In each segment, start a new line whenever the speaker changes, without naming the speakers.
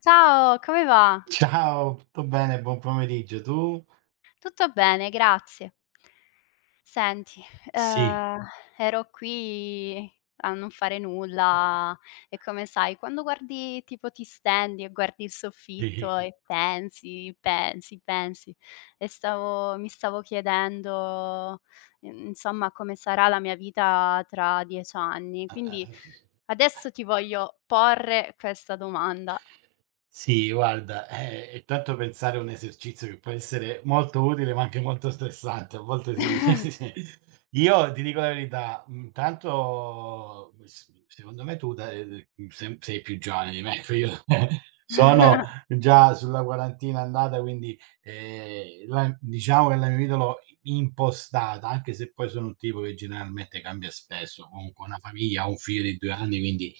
Ciao, come va?
Ciao, tutto bene, buon pomeriggio. Tu?
Tutto bene, grazie. Senti,
Sì,
ehm, ero qui a non fare
ehm,
nulla e, come sai, quando guardi tipo ti stendi e guardi il
sì.
soffitto e pensi, pensi, pensi e stavo mi stavo chiedendo insomma, come sarà la mia vita tra 10 anni.
Ah, ah,
Quindi
ah.
adesso ti voglio porre questa domanda.
Sì, guarda, e tanto pensare a un esercizio che può essere molto utile, ma anche molto stressante, a volte sì, sì. Io ti dico la verità, intanto s secondo me tu da sem sei più giovane di me, ecco, io sono già sulla quarantina andata, quindi, la diciamo che la mia vita l'ho impostata, anche se poi sono un tipo che generalmente cambia spesso, comunque ho una famiglia, ho un figlio di 2 anni, quindi.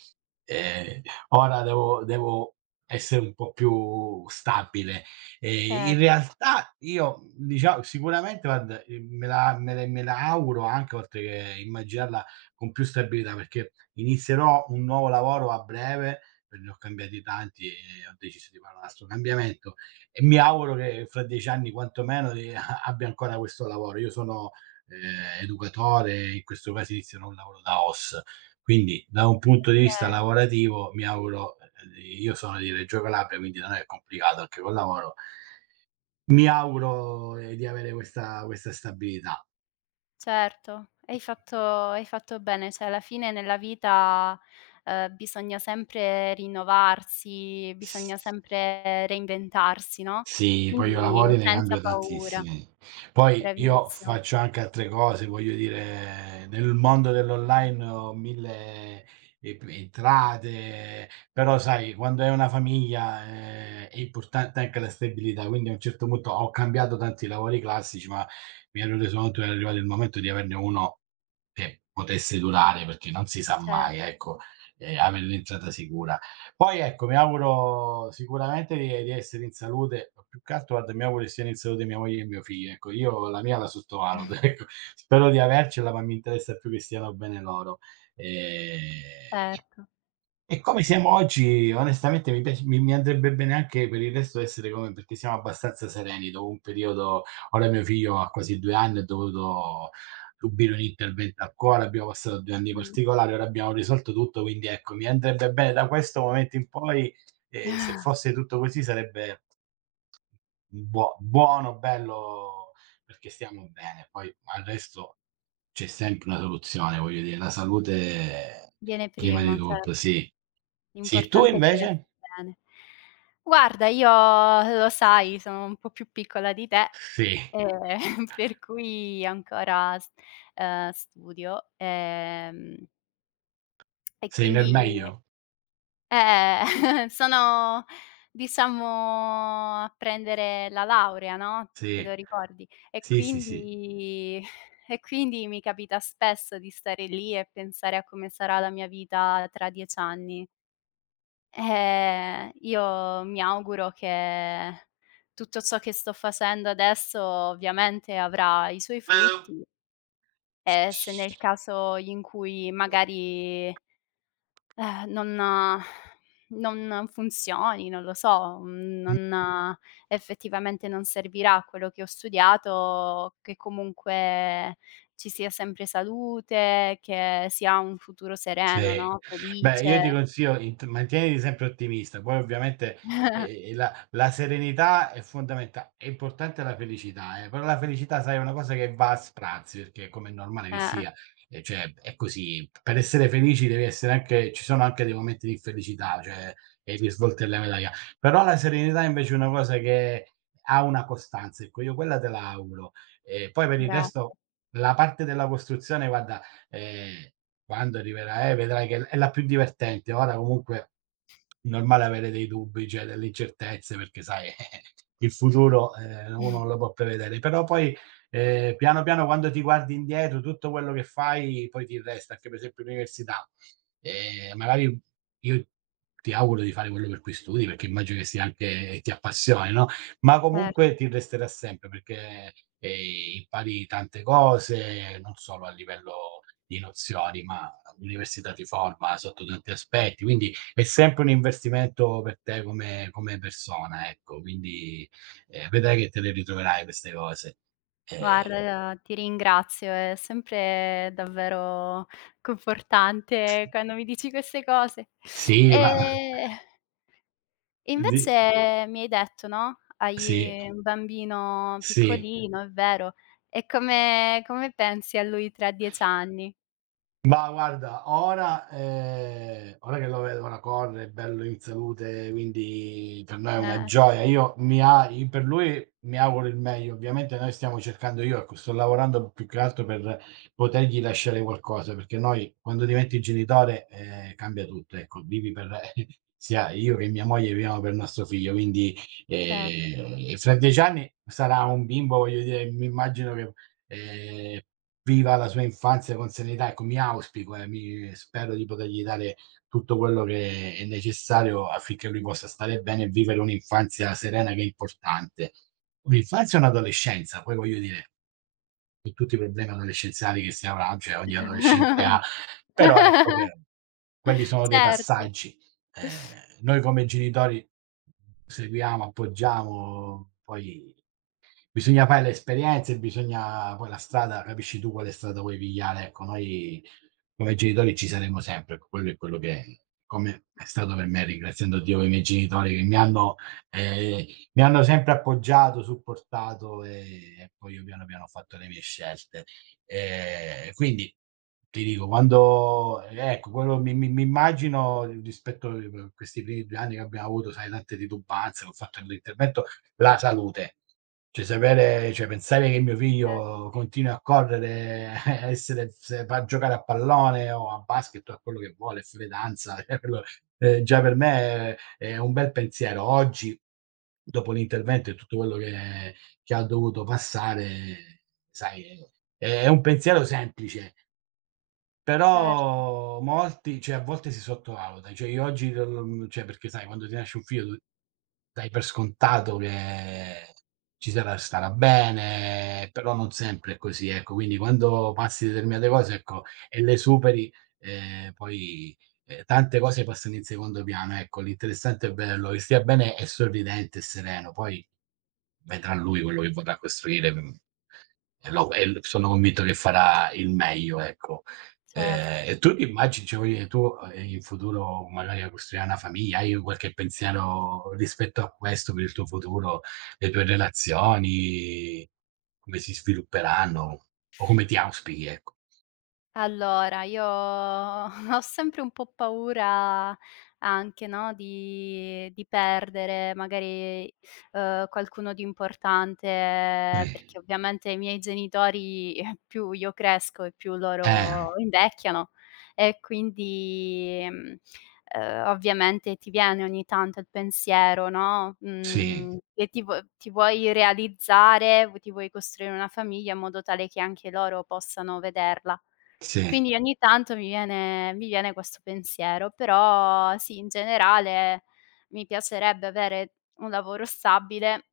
Ehm, Ora devo essere un po' più stabile. In
Certo,
realtà io, dicia sicuramente guarda, me la auguro anche oltre che immaginarla con più stabilità, perché inizierò un nuovo lavoro a breve, per ne ho cambiati tanti e ho deciso di fare un altro cambiamento e mi auguro che fra 10 anni quantomeno di a abbia ancora questo lavoro. Io sono, educatore, in questo caso inizierò un lavoro da OS. Quindi da un punto di vista
che
lavorativo mi auguro, io sono di Reggio Calabria, quindi non è complicato anche col lavoro, mi auguro, di avere questa stabilità.
certo, hai fatto bene, cioè alla fine nella vita bisogna sempre rinnovarsi, bisogna sempre reinventarsi, no,
Sì, poi io
quindi. Mh.
lavori ne
Senza
cambio
paura.
tantissimi. Poi io
Bravissimo,
faccio anche altre cose, voglio dire, nel mondo dell'online ho 1000 e p entrate, però sai quando hai una famiglia, è importante anche la stabilità, quindi a un certo punto ho cambiato tanti lavori classici, ma mi ero reso conto che era arrivato il momento di averne uno che potesse durare, perché non si sa
cer
mai, ecco, avere un'entrata sicura. Poi ecco, mi auguro sicuramente di essere in salute, ma più che altro guarda mi auguro che siano in salute mia moglie e mio figlio, ecco. Io la mia la sottovaluto, ecco. Spero di avercela, ma mi interessa più che stiano bene loro. Ehm
certo,
e come siamo oggi, onestamente mi piac mi mi andrebbe bene anche per il resto essere come perché siamo abbastanza sereni dopo un periodo. Ora mio figlio ha quasi 2 anni, ha dovuto subire un intervento al cuore, abbiamo passato 2 anni
mh.
particolari, ora abbiamo risolto tutto, quindi ecco, mi andrebbe bene da questo momento in poi, se fosse tutto così sarebbe buono, bello, perché stiamo bene, poi al resto c'è sempre una soluzione, voglio dire, la salute
Viene
prima di
prima, certo.
tutto, sì. Sì, tu
L'importante è che
invece?
stia bene. Guarda, io lo sai, sono un po' più piccola di te,
Sì,
ehm, per cui ancora s studio, e
sei nel
quindi,
meglio?
eh, sono, diciamo, a prendere la laurea, no, te lo
Sì,
ricordi? E
sì, sì, sì.
quindi e quindi mi capita spesso di stare lì e pensare a come sarà la mia vita tra 10 anni. Io mi auguro che tutto ciò che sto facendo adesso ovviamente avrà i suoi
Ma
frutti e se nel caso in cui magari, eh, non funzioni, non lo so, non effettivamente non servirà quello che ho studiato, che comunque ci sia sempre salute, che si ha un futuro sereno,
sì.
no,
Beh, io
felice.
ti consiglio, int mantieniti sempre ottimista, poi ovviamente, la serenità è importante, la felicità, però la felicità, sai, è una cosa che va a sprazzi, perché come è normale che
Eh,
sia, cioè è così. Per essere felici devi essere anche, ci sono anche dei momenti di infelicità, cioè e i risvolti della medaglia. Però la serenità invece è una cosa che ha una costanza, ecco, io quella te la auguro. E poi per il
bra
resto la parte della costruzione guarda, ehm quando arriverà, vedrai che è la più divertente. Ora comunque è normale avere dei dubbi, cioè delle incertezze, perché sai il futuro, uno non lo può prevedere. Però poi, piano, piano, quando ti guardi indietro, tutto quello che fai poi ti resta, anche per esempio l'università. Magari io ti auguro di fare quello per cui studi, perché immagino che sia anche ti appassioni, no, ma
Cer
comunque ti resterà sempre perché, impari tante cose, non solo a livello di nozioni, ma l'università ti forma sotto tanti aspetti, quindi è sempre un investimento per te come come persona, ecco. Quindi, vedrai che te le ritroverai queste cose. Ehm,
guarda, ti ringrazio, è sempre davvero confortante quando mi dici queste cose.
sì, ma ma
E E
di
invece mi hai detto, no,
sì,
hai un bambino
sì.
piccolino, è vero. E come pensi a lui tra 10 anni?
Ma guarda, ora ora che lo vedo, ora corre, è bello in salute, quindi per noi è una
Eh,
gioia. Io mi a i per lui mi auguro il meglio. Ovviamente noi stiamo cercando, io ecco, sto lavorando più che altro per potergli lasciare qualcosa, perché noi quando diventi genitore, cambia tutto, ecco. Vivi per sia io che mia moglie viviamo per nostro figlio, quindi,
cer
fra 10 anni sarà un bimbo, voglio dire, mi immagino che, ehm viva la sua infanzia con serenità. Ecco, mi auspico e mi spero di potergli dare tutto quello che è necessario affinché lui possa stare bene e vivere un'infanzia serena che è importante. Un'infanzia e un'adolescenza, poi voglio dire, con tutti i problemi adolescenziali che si avrà, cioè ogni adolescente ha, però ecco che quelli sono dei
certo,
passaggi. Noi come genitori seguiamo, appoggiamo, poi bisogna fare le esperienze, bisogna poi la strada capisci tu quale strada vuoi pigliare, ecco. Noi come genitori ci saremo sempre, ecco, quello è quello che come è stato per me, ringraziando Dio e i miei genitori che mi hanno, ehm, mi hanno sempre appoggiato, supportato e poi io piano piano ho fatto le mie scelte. Quindi ti dico, quando ecco, quello mi immagino rispetto a questi primi 2 anni che abbiamo avuto, sai, tante titubanze, ho fatto l'intervento, la salute. Cioè sapere, cioè pensare che mio
cer
figlio continui a correre, a essere, se va a giocare a pallone o a basket o a quello che vuole, a fare danza, cioè quello, già per me è un bel pensiero. Oggi, dopo l'intervento e tutto quello che ha dovuto passare, sai, è un pensiero semplice,
certo,
però molti, cioè a volte si sottovaluta. Cioè io oggi cioè perché sai quando ti nasce un figlio dai per scontato che ci sarà, starà bene, però non sempre è così, ecco. Quindi quando passi determinate cose, ecco, e le superi, poi, tante cose passano in secondo piano, ecco. L'interessante è bello, che stia bene e sorridente e sereno, poi vedrà lui quello che vorrà costruire, e lo e l sono convinto che farà il meglio, ecco.
certo.
E tu ti immagini, cioè voglio dire tu, in futuro magari a costruire una famiglia, hai qualche pensiero rispetto a questo per il tuo futuro, le tue relazioni, come si svilupperanno o come ti auspichi, ecco?
Allora, io ho sempre un po' paura anche, no, di perdere magari, qualcuno di importante,
Eh.
perché ovviamente i miei genitori più io cresco e più loro
Eh,
invecchiano e quindi, mhmm, ovviamente ti viene ogni tanto il pensiero, no,
sì,
mhmm, e ti vuoi realizzare, v ti vuoi costruire una famiglia in modo tale che anche loro possano vederla.
sì,
Quindi ogni tanto mi viene questo pensiero, però sì, in generale mi piacerebbe avere un lavoro stabile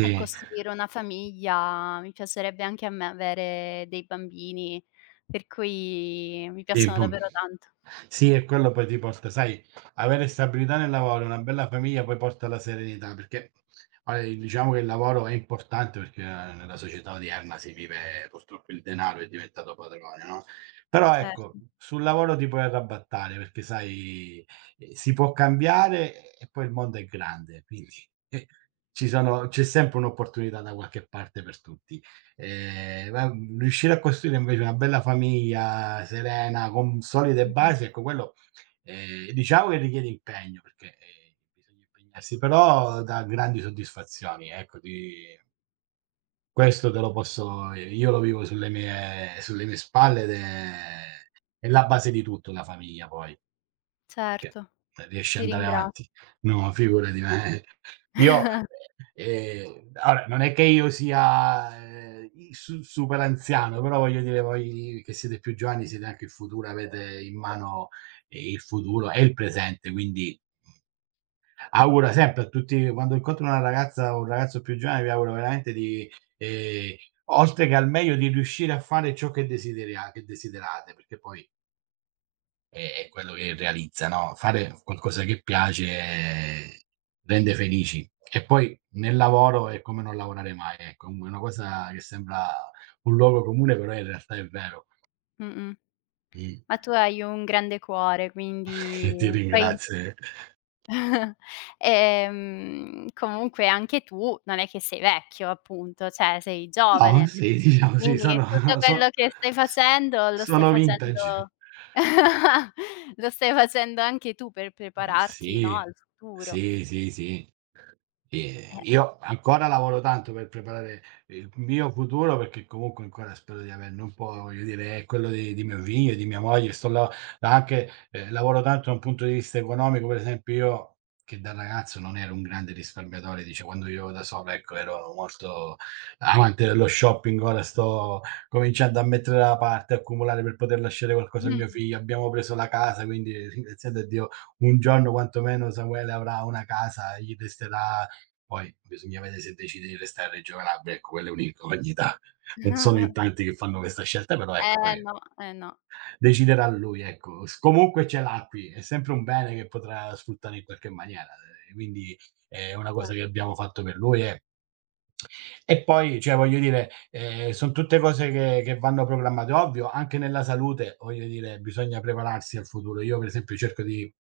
e costruire una famiglia. Mi piacerebbe anche a me avere dei bambini, per cui mi
sì,
piacciono
pun
davvero tanto.
sì, e quello poi ti porta, sai, avere stabilità nel lavoro e una bella famiglia poi porta alla serenità, perché ora, diciamo che il lavoro è importante perché, nella società odierna si vive, purtroppo il denaro è diventato padrone, no, però ecco,
Certo.
sul lavoro ti puoi arrabattare perché sai, si può cambiare e poi il mondo è grande, quindi, eh, ci sono c'è sempre un'opportunità da qualche parte per tutti. Va Riuscire a costruire invece una bella famiglia serena, con solide
Mh-mh.
basi, ecco quello, diciamo che richiede impegno, perché, bisogna impegnarsi, però dà grandi soddisfazioni, ecco di questo te lo posso, io lo vivo sulle mie spalle ed è la base di tutto, la famiglia poi. Perché
Certo,
non riesci ad
ti
andare
ringraz
avanti. No, figurati, ma io, allora non è che io sia, i su super anziano, però voglio dire voi che siete più giovani siete anche il futuro, avete in mano, il futuro e il presente, quindi auguro sempre a tutti, quando incontro una ragazza o un ragazzo più giovane, vi auguro veramente di, ehm, oltre che al meglio, di riuscire a fare ciò che desideria che desiderate, perché poi è è quello che realizza, no, fare qualcosa che piace, rende felici. E poi nel lavoro è come non lavorare mai, ecco, un una cosa che sembra un luogo comune, però in realtà è vero.
mh-mh.
Mh.
Ma tu hai un grande cuore,
E ti
quindi poi
ringrazio, eh.
Comunque anche tu non è che sei vecchio, appunto, cioè sei
No,
giovane,
sì, diciamo sì,
quindi
sono
tutto quello che stai facendo
sono vintage.
lo stai facendo anche tu per prepararti, no,
Sì.
al futuro.
Sì, sì, sì.
Eh,
Io ancora lavoro tanto per preparare il mio futuro, perché comunque ancora spero di averne un po', voglio dire, è quello di mio figlio, di mia moglie, sto la anche, lavoro tanto da un punto di vista economico, per esempio io che da ragazzo non ero un grande risparmiatore, dice quando vivevo da solo, ecco, ero molto amante dello shopping, ora sto cominciando a mettere da parte, accumulare per poter lasciare qualcosa a
mh.
mio figlio. Abbiamo preso la casa, quindi ringraziando a Dio, un giorno quantomeno Samuele avrà una casa, gli resterà, poi bisogna vedere se decide di restare a Reggio Calabria, ecco quella è un'incognita. Non sono in tanti che fanno questa scelta, però ecco poi
No, eh no,
deciderà lui, ecco. S comunque ce l'ha qui, è sempre un bene che potrà sfruttare in qualche maniera, quindi è una cosa
cer
che abbiamo fatto per lui e poi, cioè voglio dire, son tutte cose che vanno programmate. Ovvio, anche nella salute, voglio dire, bisogna prepararsi al futuro. Io per esempio cerco di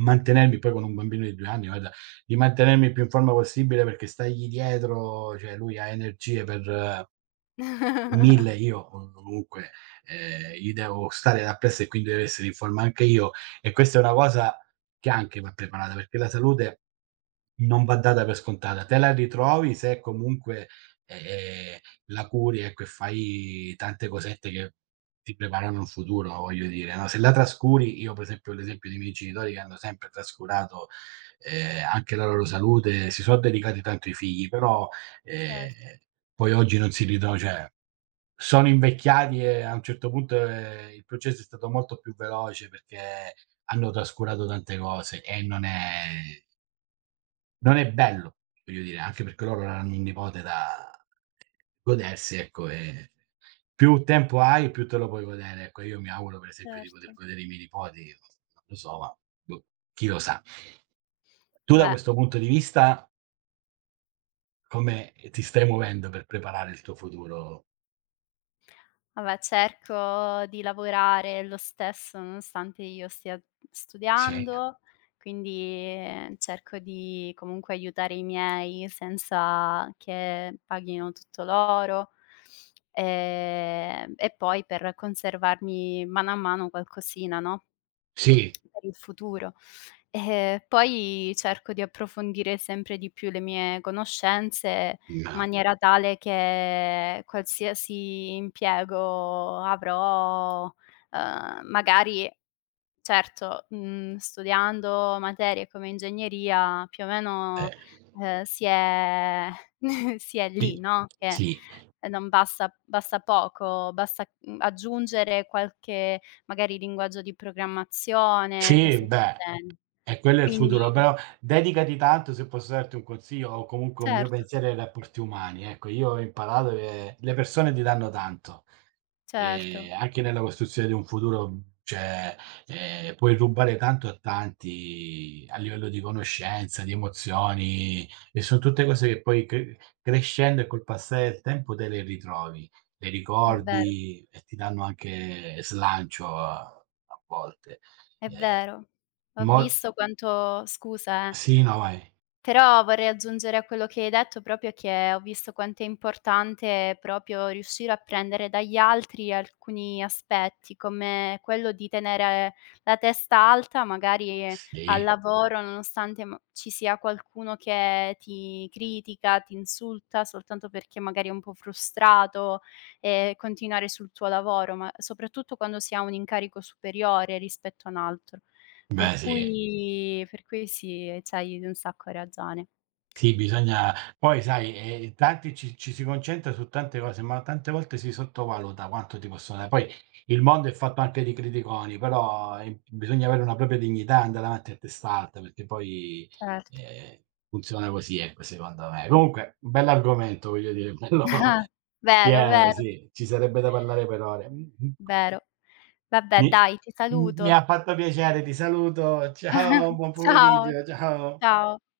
mantenermi, poi con un bambino di 2 anni, guarda, di mantenermi più in forma possibile perché stargli dietro, cioè lui ha energie per 1000, io o comunque, gli devo stare appresso e quindi devo essere in forma anche io e questa è una cosa che anche va preparata, perché la salute non va data per scontata. Te la ritrovi se comunque, ehm, la curi, ecco, e fai tante cosette che ti preparano un futuro, voglio dire, no, se la trascuri, io per esempio ho l'esempio dei miei genitori che hanno sempre trascurato, anche la loro salute, si sono dedicati tanto ai figli, però, ehm,
certo,
poi oggi non si ritro cioè sono invecchiati e a un certo punto, il processo è stato molto più veloce perché hanno trascurato tante cose e non è bello, voglio dire, anche perché loro hanno un nipote da godersi, ecco, e più tempo hai, più te lo puoi godere. Ecco, io mi auguro, per esempio, di poter
certo.
godere i miei nipoti, non lo so, ma boh, chi lo sa. Tu da
Vabbè.
questo punto di vista come ti stai muovendo per preparare il tuo futuro?
Vabbè, cerco di lavorare lo stesso nonostante io stia
Sì,
studiando, quindi cerco di comunque aiutare i miei senza che paghino tutto loro. E poi per conservarmi mano a mano qualcosina, no,
sì,
per il futuro. E poi cerco di approfondire sempre di più le mie conoscenze, in
ma
maniera tale che qualsiasi impiego avrò, magari. Certo, mhmm, studiando materie come ingegneria più o meno,
eh,
si è si è lì,
i
no, che
sì,
non basta basta poco, basta, mhmm, aggiungere qualche magari linguaggio di programmazione,
sì,
cose del
beh.
genere.
E quello è il futuro,
Quindi
però dedicati tanto, se posso darti un consiglio o comunque un mio
certo,
pensiero, ai rapporti umani. Ecco, io ho imparato che le persone ti danno tanto,
certo,
anche nella costruzione di un futuro, cioè, puoi rubare tanto a tanti a livello di conoscenza, di emozioni, e son tutte cose che poi crescendo e col passare del tempo te le ritrovi, le
è vero,
ricordi e ti danno anche slancio, a volte.
è
Ehm,
vero. Ho
mo
visto quanto, scusa, eh.
Sì, no, vai.
Però vorrei aggiungere a quello che hai detto proprio che ho visto quanto è importante proprio riuscire a prendere dagli altri alcuni aspetti, come quello di tenere la testa alta magari al
Sì,
lavoro, nonostante ci sia qualcuno che ti critica, ti insulta soltanto perché magari è un po' frustrato, continuare sul tuo lavoro, ma soprattutto quando si ha un incarico superiore rispetto a un altro. Per
beh sì.
cui per cui sì, c'hai un sacco ragione.
Sì, bisogna poi sai, tanti ci si concentra su tante cose, ma tante volte si sottovaluta quanto ti possono da poi il mondo è fatto anche di criticoni, però, bisogna avere una propria dignità, andare avanti a testa alta, perché poi,
Certo.
ehm, funziona così, ecco, secondo me. Comunque, bell'argomento, voglio dire, bello
Vero,
pieno,
vero,
sì, ci sarebbe da parlare per ore. Mh-mh.
vero. Vabbè
Mi
dai, ti
mi
saluto.
ha fatto piacere, ti saluto. Ciao, buon
Ciao,
pomeriggio. Ciao.
ciao.